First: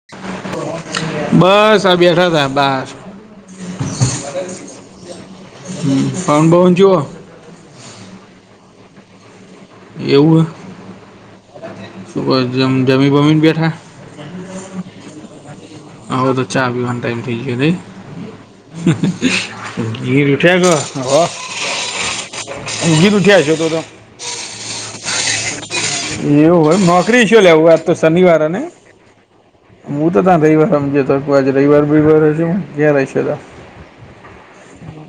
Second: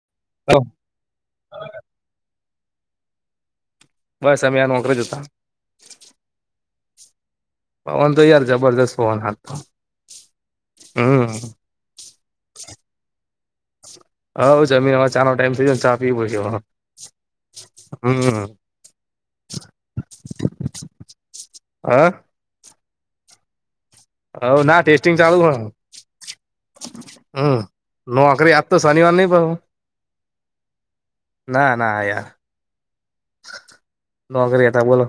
[inaudible] [inaudible] બસ આ બેઠાતા બાર બસ અમે આ નોકરી જતા હમ ફોન બોન જોઓ પવન તો યાર જબરદસ્ત પવન હાલ એવું હે શુ ક જ જમી વમીને બેઠા હ જમીનમાં ચાનો ટાઈમ થયો ચા પીવ હવે છે, તો ચા પીવાનો ટાઈમ થઈ ગયો નહીં હમ ગીર ઉઠ્યા ગ હ હ. ઉગીર ઉઠીયા છે, તો તો હવ ના ટેસ્ટિંગ ચાલુ હ એવું હોય નોકરી શું લેવું આ તો શનિવાર હને શનીવાર ની પર હું હું તો તં રવિવાર સમજુ તા આજે રવિવાર ના રવિવાર યાર હશે હ ક્યાં રહીશ તા. નોકરી હતા બોલો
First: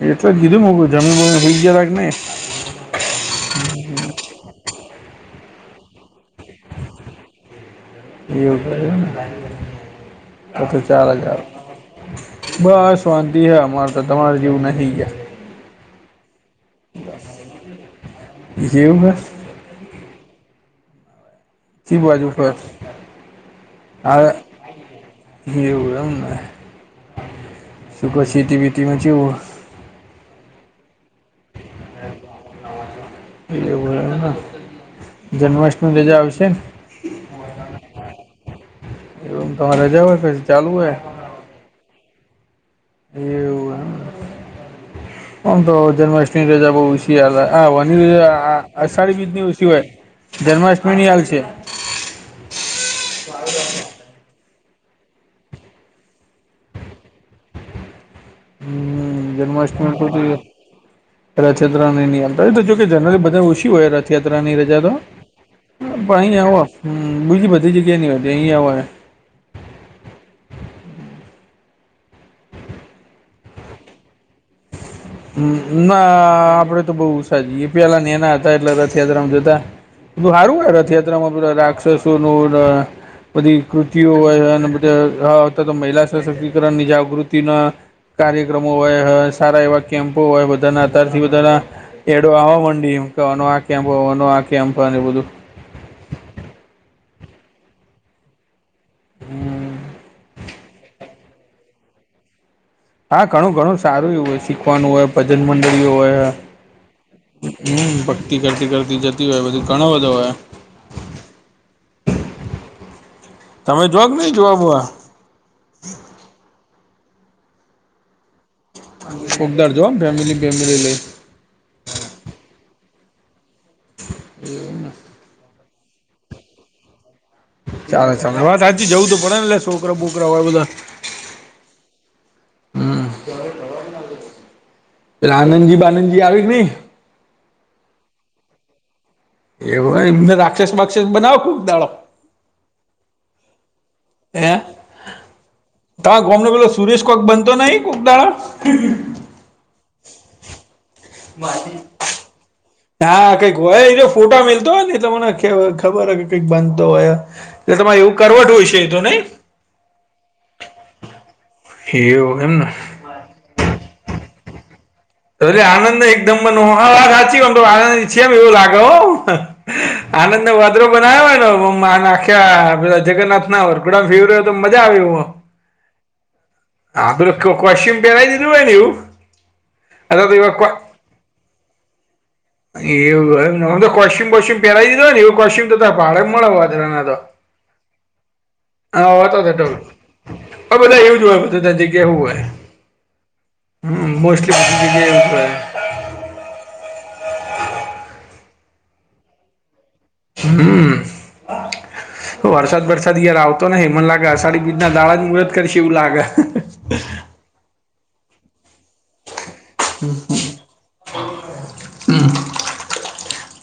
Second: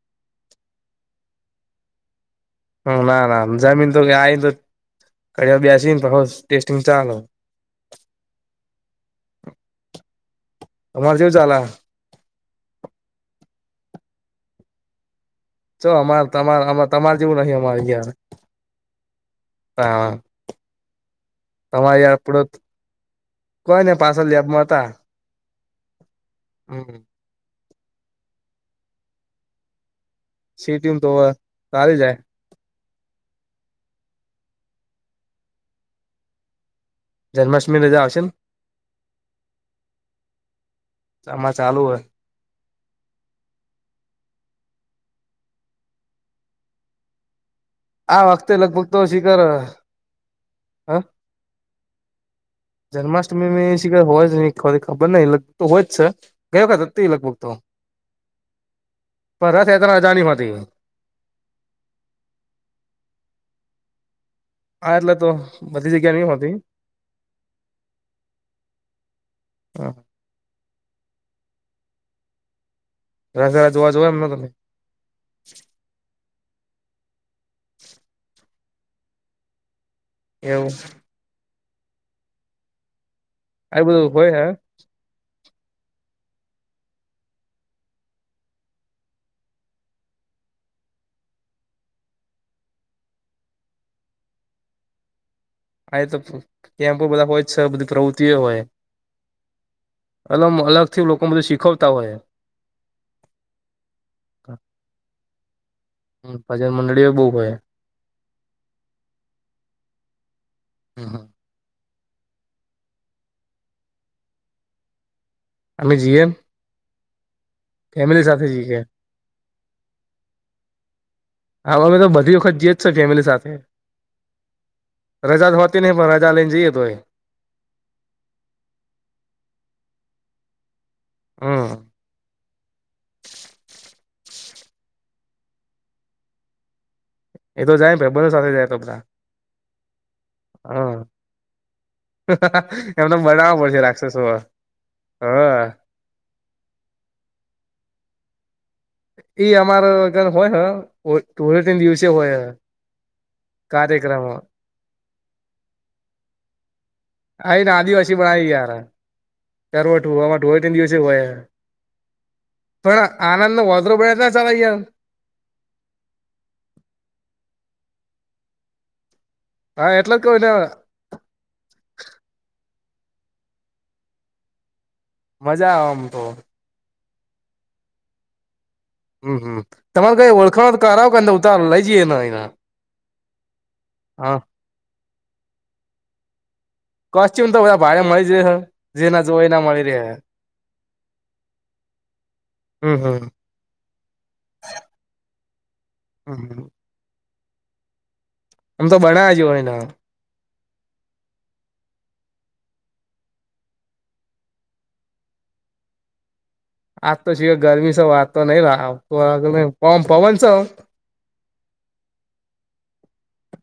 એટલે જ કીધું મું જમીન વમીન હોઈ ગરા કે નહી? હમ ના ના જમીન તો આ તો ઘળયા બેસીન પાહુ ટેસ્ટિંગ ચાલુ એવુ [unintelligible] ચાર અમારે જેવું હજાર ચાલે બસ વાંતી હે અમારે તો તમારે જેવું નાહી ગયા ચો અમાર તમાર તમાર જેવું ની અમારે અયા એવું હે હા શી તમારી બાજુ આપડત ફર કોઈ ને પાછ હા લેબમાં હતા હમ સુખ સેતીબેટીમાં [unintelligible] સિટી તો સારી જાય એવું જન્માષ્ટમી રજા આવશે જન્માષ્ટમી રજા આવશે ને એવમ તમારે રજા હોય પછી ચાલુ હોય ચામાં ચાલુ હોય એવું આમ તો જન્માષ્ટમી રજા આ વખતે લગભગ [unintelligible] તો અષાઢી શીખર બીજની સિવાય હ જન્માષ્ટમીની હાલ છે. જન્માષ્ટમી શિય હોય જ ન ખબર નય લગ તો હોય જ છે. ગઈ વખત હતી લગભગ તો હમ પર રથયાત્રા રજાની હોતી રથયાત્રા નીની [unintelligible] જો કે જનરલી બધા ઓછી હોય રથયાાની હા એટલે તો બધી જગ્યા પણ નહી અહી હોતી આવ, બીજી બધી જગ્યા ની હો અહી આવ. હ. [unintelligible] જોવા જો એમ ના તમે. હ ના આપડે તો બોવ છ જ એ પેલા એના હતા એટલે રથયાત્રામાં જતા બધું હારું એવું રથયાત્રામાં રાક્ષસો ન બધી આ બધું કૃતિઓ હોય હે અને હતા તો મહિલા સશક્તિકરણની જાગૃતિના કાર્યક્રમો હોય સારા એવા કેમ્પો હોય બધાના અતારથી બધના એડો આવા મંડીમ કેવાનો આ કેમપ હોવાનો આ કેમ્પ ને બધું હા એતો કેમ્પો બધા હોય જ છે, બધી પ્રવૃત્તિઓ હોય હમ. એલમ અલગથી લોકો બધું શીખવતા હોય હા ઘણું ઘણું સારું એવુ હોય શીખવાનું હોય ભજન મંડળીઓ હોયહે [unintelligible] બો હોય તી કરતી કરતી જતી હોય, બધી ઘણો બધો હોય. હમ્મ હમ્મ તમે જોક નહી જોવા બોઆ અમે જીએમ. ફેમિલી સાથે જી એ. ખૂબ દારજો ફેમિલી વેમિલી લઈ. હા અમેતો બધી વખત જીએજ છ ફેમિલી સાથે. એવું ના રજા તો હોતી નહિ, પણ રજા લેને જઈએ તો એ. ચાલો ચાલો વાત હા, જવું તું પડેને લે છોકરા બોકરા હોય બધા. હમ્મ હમ્મ પેલા આનંદજી બાનંદજી આવેકે નઈ? એ તો જાયન ભાઈ બધો સાથે જાય એતો બા એવુ હ એમને રાક્ષસ બાક્ષસ બનાવો કુક દાડો. હવેતો બનાવો પડશે રાક્ષસો, હ તા ગમનુ પેલો સુરેશ કોક બનતો નહી, કોક દાળ એઈ અમારો કન હોયન, હો ધૂળેટીન દિવસે હોય. હા કંઈક હોય, એજે કાર્યક્રમ ફોટા મેલતો હોયને તમોને કેવ ખબર હ કે કંઈક બનતો હોય. આઈને એતો ભાઇ એવું કરવટ હોય છે એ તો નહી કરવટ હુવાવા ધૂળેટીન દિવસે હોય. એેવુ હેના પણ આનંદનુ વોસારું બેટા સવાઇ ગયા. એટલે આનંદ એકદમ નો, હા સાચી વમતો આનંદ ઈચ્છીમ એવું લાગે હો. હા એટલે જ કહું આનંદ ને વાદરો બનાવ્યાં નો મો મા નાખ્યા, પેલા જગન્નાથ ના વરગોડામાં ફીરવે તો મજા આવી હો અ. મજા આવે આમતો આપડે કો કોશ્ચિયન પેરાવી દીધુ હોયને એવુ. હમ્મ હમ્મ તમારો કઈ ઓળખાણ કારાવ કંદ ઉતાર લઈ જઈએ એના, હા પેરાઈ દીધુ હોયને એવુ કોશ્ચિયમ જોજા પાળે મળે વોદરા કોસ્ટ્યુમ તો બધા ભાળે મળી જ હ, જેના જો હો એના મળી રહે હ. આ બધા એવું જ હોય, બધધા જગ્યા એવું હોય, હમ હમ હમ્મ મોસ્ટલી [inaudible] હમ્મ આમ તો બડાજીવોય ના હમ્મ [inaudible] તો વરસાદ બરસાદ યાર આવતો નહી, મને લાગે અષાઢી બીજના દાળા મુરત કરશે એવું લાગે. આજ તો સિ ગરમી સ વાત તો નઈ રાહાહુ, વાઘ મે ઓમ પવન સે. હમ્મ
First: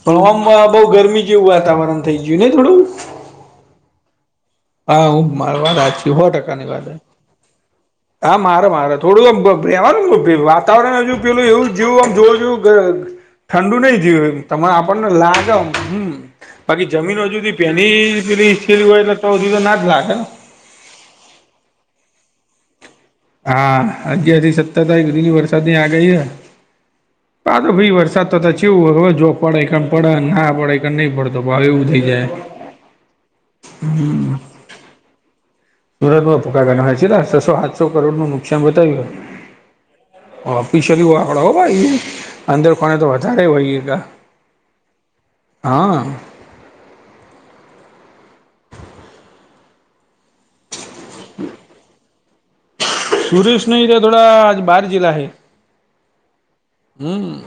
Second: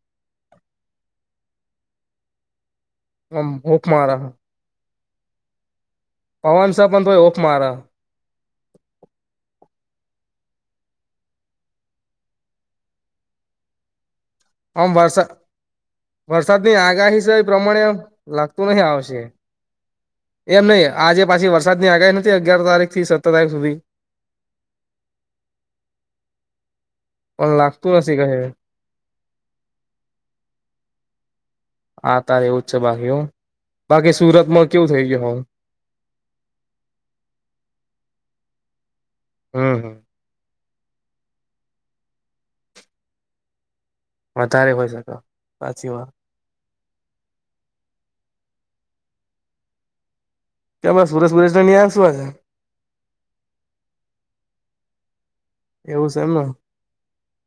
પવહમ વા બઉ ગરમી જેવું વાતાવરણ થઈ ગયું ને થોડું. ઓમ ભૂખમારા હા હું મારવા રાજ છુહો ટકાની પવન છે વાત હે. પણ તોય હૂફ મારે હા મારે મારે થોડું ઓમ બે ભેવાનું, ફિર વાતાવરણ હજુ પેલું એવું જેવું આમ જોયુ ગ ઠંડુ નહી જીવ એમ બી તમે આમ આપણને વરસાદ લાગ, હમ્મ વરસાદની બાકી જમીન આગાહી છે હજુ એ દી પ્રમાણે પહેનીની લાગતું નહી સ્કેલી હોય ને આવશે તો હુધી તો નાજ નાખે એમ નહીહે, આજે પાછી વરસાદની આગાહી નથી અગિયાર તારીખ થી સ હા અગિયાર થી સત્તર તારીખ હુધી ની વરસાદની આગાઈ હે. પણ કા તો ભી લાગતું નથી વરસાદ કહે થતા છેવું હવે જો પડે કેમ પડે ના પડે કે નહી પડતો તોવે એવું થઈ આ જાય. તારે એવું છે બાકી હો બાકી સુરતમાં કેવું થઈ ગયુ હો? સુરતમાં ભૂકા કાઢી [inaudible] છસો સાતસો કરોડ નું નુકસાન બતાવ્યું. હમ હમ ઓફિસયલી [inaudible] અંદર પાણી તો વધારે વય ગયા તા વધારે હોય શકે સાચી વાત સુરેશ [inaudible] સુરેશ નહી તો થોડા બાર જીલા હૈ એવું છે એમ ને હમ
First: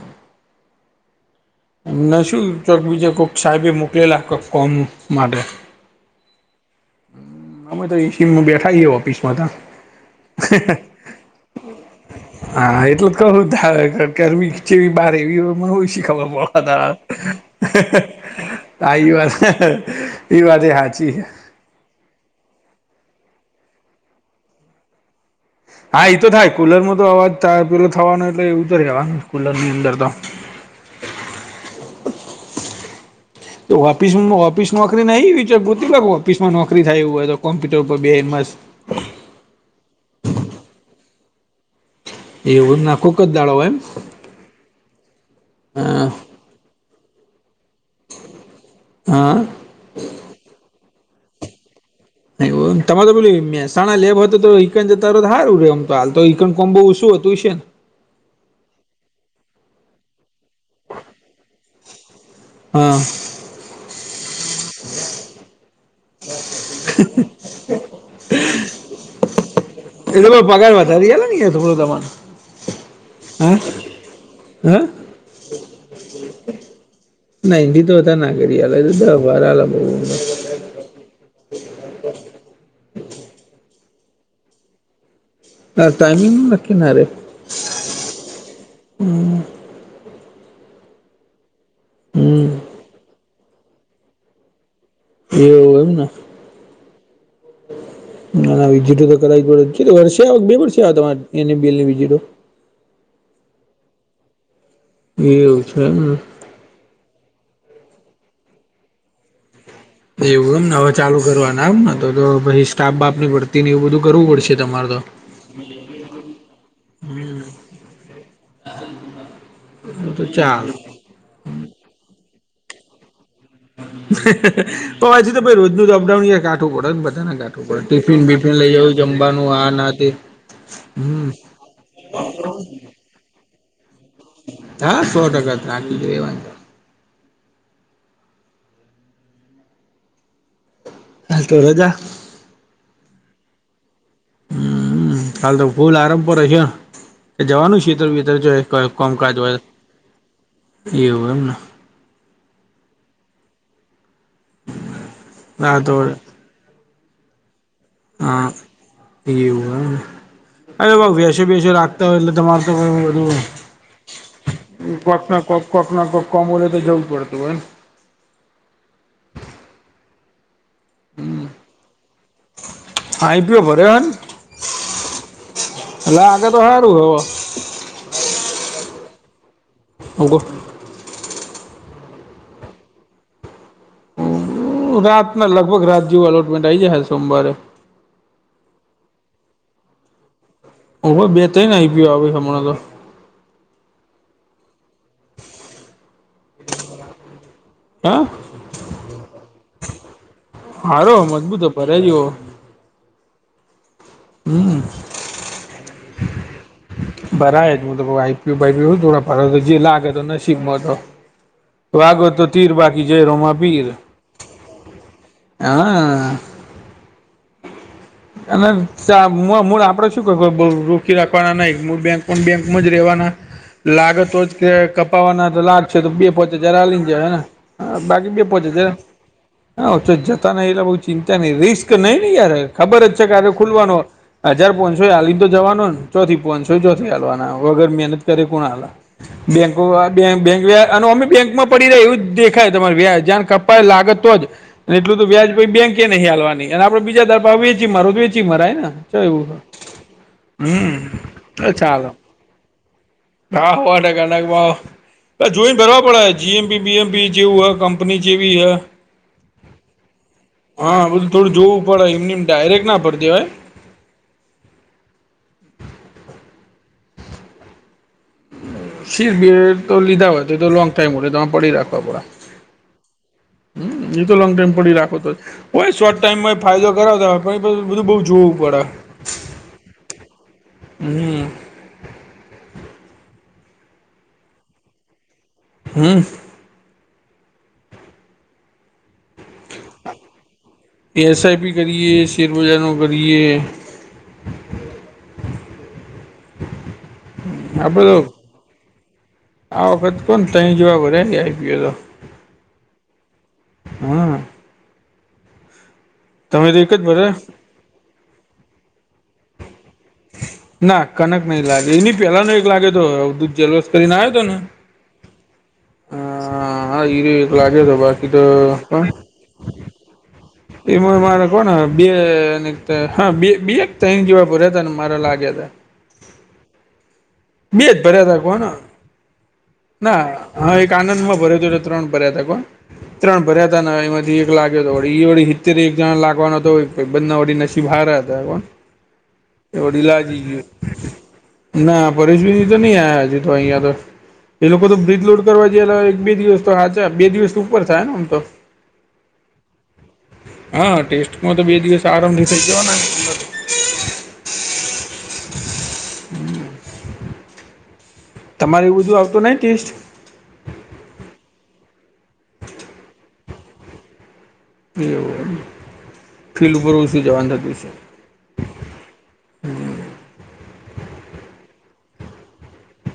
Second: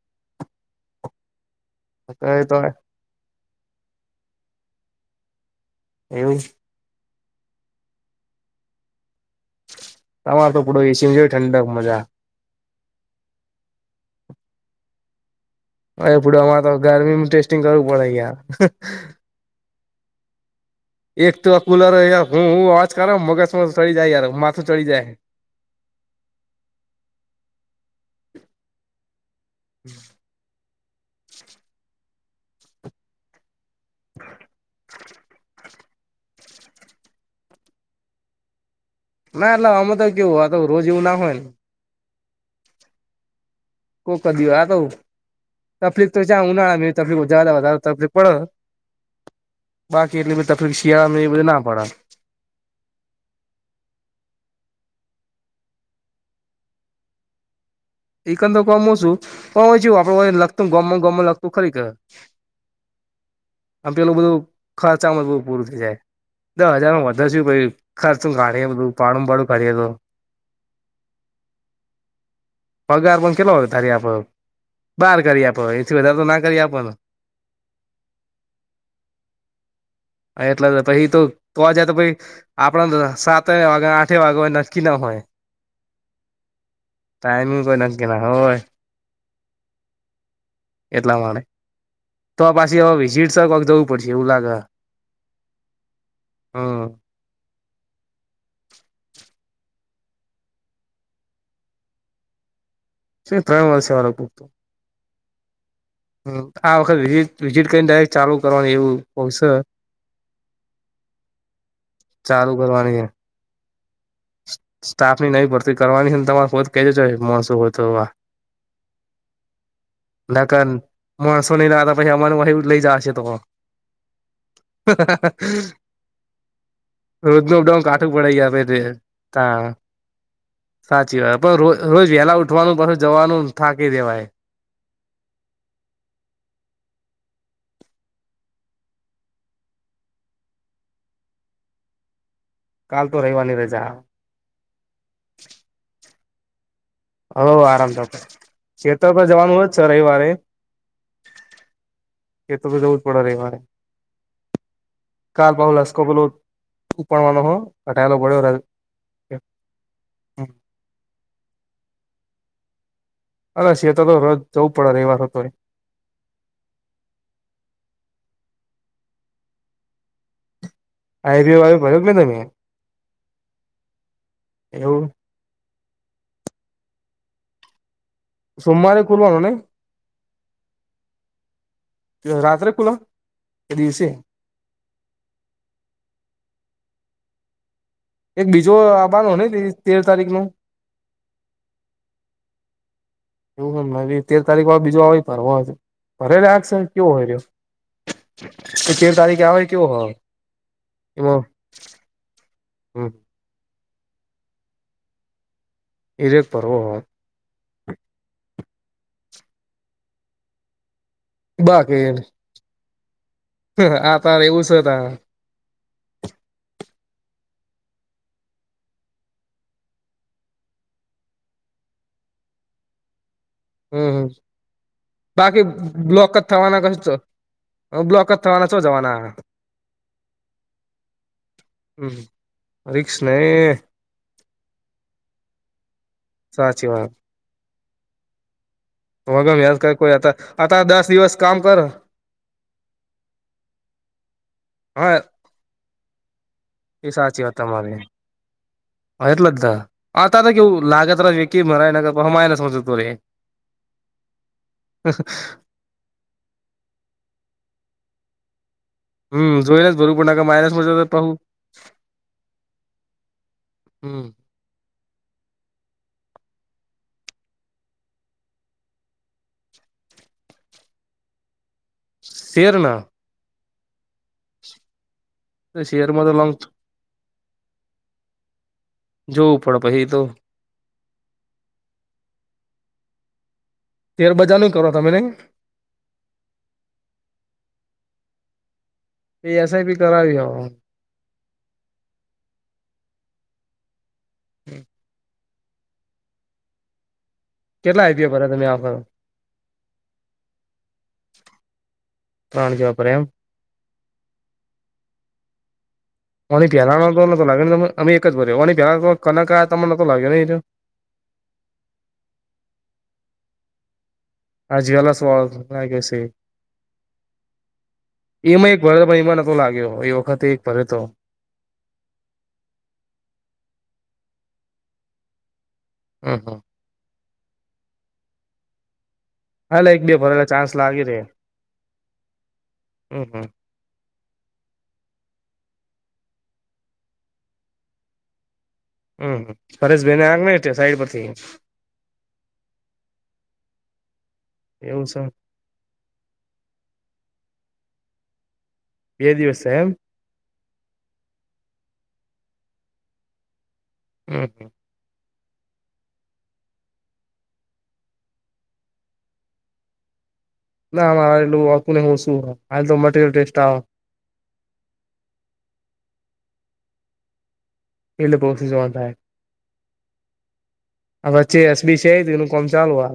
એમને શું ને તો ચોક બીજે કોઈક સાહેબે મોકલેલા કોક ફોર્મ માટે એવું જ હા તો એસીમું બેઠાઇ હો ઓફિસમાં તમાર તો પડો એસી માં જો ઠંડક મજા હા એટલે કવું થાર ગરમી ચેવી બહાર એવી એપડું અમારે તો ગરમીમાં ટેસ્ટિંગ કરવું પડે યાર [inaudible] એ વાતે હા એક તો કુલર યાર હું હું અવાજ કર મગજમાં ચડી જાય યાર માથું ચડી જાય. હા એ તો થાય કુલર ન તો અવાજ પેલો થવાનો એટલે એ ઉતરી જવાનો કુલર ની અંદર તો તો ઓફિસ ઓફિસ નોકરી નહી એવી ગોતીલો ઓફિસમાં નોકરી થાય એવી હોય તો કોમ્પ્યુટર ઉપર બે એન માસ ના એટલે અમે તો કેવું તો રોજ એવું ના હોય ને એવું નાખું કોક જ દાડવ હોય એમ [inaudible] આ તો હા તકલીફ તો ચાણ ઉનાળા મે તકલીફ વધારે તકલી પડે હા બાકી એટલી બધી તકલીફ શિયાળામાં એ બધી ના પડે એ તમારે તો પેલી મેહસાણા લેબ હતો તો ઈકન જતા રો તો‌ હારુ રે એમ તો હાલ તો ઈકન કોબ બઉ ઓશુ હતું છે ને એકંદક કામ ઓશુ પણ જોવું આપડ લખતું [inaudible] લખતું ખરી કે હમ આમ પેલું બધું ખર્ચામાં બુ પૂરું થઈ જાય દસ હજાર માં વધારે [inaudible] [inaudible] એ તો પગાર વધારી [inaudible] થોડું તમાને પગાર પણ કેટલો વધારી આપડ હા બહાર કરી આપો એથી વધારે તો ના કરી આપને ના એની તો બધા ના કરી [inaudible] એટલે પહી તો જાય તો ભાઈ આપણને સાતે વાગે આઠે વાગે હોય નક્કી ન હોય. ત ટાઈમિંગ લખી ના રહે ટાઈમિંગ કોઈ નક્કી ના હોય એટલા માટે તો હમ આ પાછી વિઝિટસક કોક જવું પડશે એવું લાગે એવ એમ ને હા [inaudible] [unintelligible] એવું છે એમ આ વખત વિઝટ વિઝિટ કરીને ડાયરેક ચાલુ કરવાનું એવું હોશે એવું એમને હવે ચાલુ કરવાના એમ તો ચાલુ પહી કરવાની સ્ટાફ છે બાપની ભરતી ને એવું બધું કરવું પડ સ્ટાફ ની નઈ ભરતી કરવાની છે ને તમારે કો કેજો [unintelligible] હોય તો [inaudible] હુ તો ચાલ નકર માણસો નહીંતા પછી અમાર [inaudible] લઈ જાયશે તો પ હછી તો રોજ નુ અપડાઉન કાઠું પડે ને બધા ને રોજનું તો અપડાઉન કાઠું ટિફિન પડી બિફિન લઇ ગયા જવું ત જમવાનું આ ના તે સાચી વાત પણ રો રોજ વહેલા ઉઠવાનું પસ જવાનું થાકી રેવાય. હા સો ટકા ત્રાકી જ રેવાની હાલ તો રજા કાલ તો રવિવાર ની રજા હમ્મ કાાલ તો ફૂલ આરમ પર રહીયે હવે જવાનું આરામ શીતર થશે વતર જો ખેતર કોમ પર કજ હો જવાનું હોય જ છે રવિવારે એવું એમને એ તો તો જવું જ પડે રે મારે કાલ હા તો પાહલાસકોકલ ઉપડવાનો હો હ એવું હ અરે ભ વસે બેસે રાખતા હોય એટલે તમાર તો બધું અ સે તો તો રોજ જવું પડે ર કોક એવાતો ના હોય કોક કોક ના કોઈ કમ હોલેય તો જું પડતુ હોને હમ્મ હાઈવે વાઈવે ભર્યો કે નઈ તમે થાઈ પીયો એવું [unintelligible] હલે આગે તો હો રું હ સોમવારે ખુલવાનો ને [unintelligible] રાત્રે કુલે દિવસે રાત ના લગભગ રાત જેવું અલોટમેન્ટ આ આવી જાય હ સોમવારે એક બીજો આભાર ન હો ને તેર તારીખ નું ઓવે બે થયને આવી ગયો આવે હમણાં તો એવું તેર તારીખ બીજું આવે ફરવા ફરે આ છે કેવો હોય રહ્યો હે [inaudible] તો તેર તારીખે આવે કેવો હોય હારો મજબૂતો પર્યા જોયો હમ્મ હમ્મ ઈરેખ પર્વ ભરાય જ હ તો આઈપી ભરયુ થોડ ફ તો જે લાગે તો નબ મો તો તો બાકી આગો તો તીર બાકી જયરોમાં પીર આ તાર એવું છે તાર હા અને આપડે શું ક રોકી રાખવાના નહી બેંક પણ બેં એમજ રહેવાના હમ લાગતો જ કે કપાવાના તો બાકી લાગશે તો બે બ્લોક જ પોચે થવાના જરા લને જ કશું હેને હ બ્લોક બાકી જ બે પહોંચે થવાના છો છે જવાના હા તો જતા ન એટલે બ ચિંતા નહ રિસ્ક હમ નહી નહ યાર ખબર રિક્સ જ છે ક નહી ખુલવાનો હજાર પોંચોય હલી તો જવાનો ચોથી પોંચોય સાચી ચોથી વાત હ વગર મહેનત કરે કોણ આલે લ વગમ યાદ બેકો કર કોઈ હતા બેક અતાર દસ વ્યા અમે દિવસ કામ બેંકમાં કર પડી રહ્યા એવું જ દેખાય તમારે વ્યા જ લાગત જ હા એટલું તો વ્યાજ બેંકે નહીં હાલવાની અને આપડે બીજા પાહે વેચી તમારે મારો તો વેચી મરાય ને ચો એવું એટલે હ જ આ ત તો કેવું લાગત હમ વ્યકી મરાનગર હમા સમજતો રે રાા હોવાને કનાકમાં જોઈ બરાબર જીએમપી બીએમપી જેવું કંપની જેી હ હમ જોઈને જ ભરવું પડે કે માઇનસમાં જતો હા પહુ બધું થોડું જોવું પડે એમને ડાયરેક્ટ ના પડતી હોય હમ્મ શિરબી તો લીધા હોય તો એ તો લોંગ ટાઈમ હોય તોરે પડી રાખવા પડે શેરના હમ્મ એ તો લોંગ ટાઈમ પડી રાખો તો હોય શોર્ટ શેરમાં તો ટાઈમ લોંગ માં ફાયદો કરાવતા બધું બઉ જોવું પડે જો ઉપડ પચી તો હમ્મ શેર બજાર નું કરો તમ ને. હમ્મ. એ એસઆઈ બી કરાવી હો. એ એસ આઈ પી કરીએ શેર બજનો કરીએ. હમ્મ. આપડે કેટલા તો આઈડિયા ભરા તમે આમ. આ વખત પણ તહી જવાબરે આઈ પી એલ લો. ત્રણ [unintelligible] રેમ હમ્મ. ઓ તમે તો એક જ પેલાનો ભર્યા તોતો લાગે ને ત અમે એક જ ભેલા કન તમનેતો લાગે ને. ના કનક નહી લાગે એની પેલા ન એક લાગે તો [unintelligible] કરીને આવ્યો હતો ને. જલેસ વાળો લાગે છે. હા હા એ રે એક લાગે તો બાકી તો એમાં એક ભર્યો તો પણ એમાં નતો લાગ્યો એ વખતે એક ભર્યો તો એમાં મારે પણ બે ને કત હા બે એક ત્યાં જેવા ભર્યા તા ને મારે લાગ્યા હતા. ઓ હો. બે જ ભર્યા હતા કોણ. હાલે એક બે ના ભરેલા ચાન્સ હા એક લાગી રે આનંદમાં ભર્યો ત ત્રણ ભર્યા ત કોણ હમ હમ ત્રણ ભર્યા તન એમાંથી એક લાગ્યો હતો વળી હિ વળી હિતતે એક જણા લાગવાનો તો બંને વળી નસી ભાર્યા હતા પણ. હમ ફેશ બેને આગ ન સાઈડ પરથી. પરેશ તો નહી આયા હજુ તો અહિયા તો એ લોકો તો એવું છે બ્રિજ લોડ કરવા [unintelligible] એક બે દિવસ તો હાચ બે દિવસ ઉપર થાય ને આમ તો. બે દિવસે થાય એમ. હા ટેસ્ટમાં તો બે દિવસ આરામથી થઈ જવાના ને. હમ્મ. [inaudible] તમારે એવું બધું આવતો નહી ટેસ્ટ. ના મારે એટલું [unintelligible] આ તો મટરિયલ ટેસ્ટ આવે. એવું ફિલ્ડ ઉપર ઓછી જવાનું થતું છે. એટલે [unintelligible] જોવા નું થાય. આ વચ્ચે એસબી છે એનું કોમ ચાલુ આ.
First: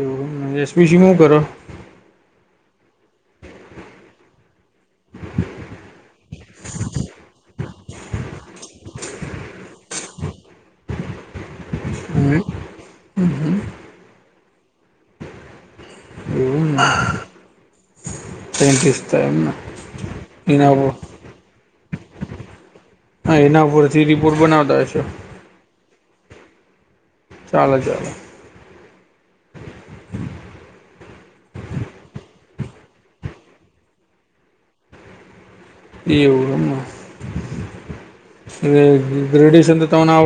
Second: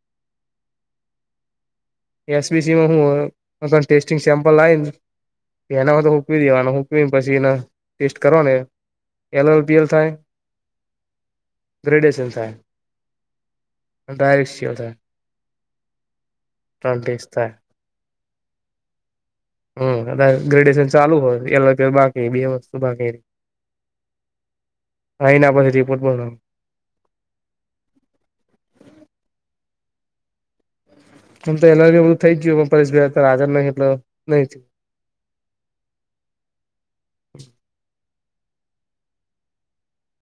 એવ એસ પી સી હું કરો. એસબીસી માં હું ત ટેસ્ટિંગ સેમ્પલ લાવી ને એના હો તો હૂકકીવી દેવા નું હૂકવીને પછી ના ટેસ્ટ કરવા ને એલ એલ પીએલ થાય. ગ્રેડશન થાય ડાયરેક થાય. ત્રણ ટેસ્ટ થાય. પેટીસ થયા ને. હમ્મ કદાચ ગ્રેડ્યએશન ચાલુ હો એ બાકી બે વસ્તુ બાકી. એના ઉપરથી બી હા એના પરથી રિપોર્ટ બેયનો. ચાલો ચાલો. આમ તો એના જેવું થઈ જ ગયું પર [unintelligible] નહી થય એવું એમ ગ્રેડસન તો તને આવ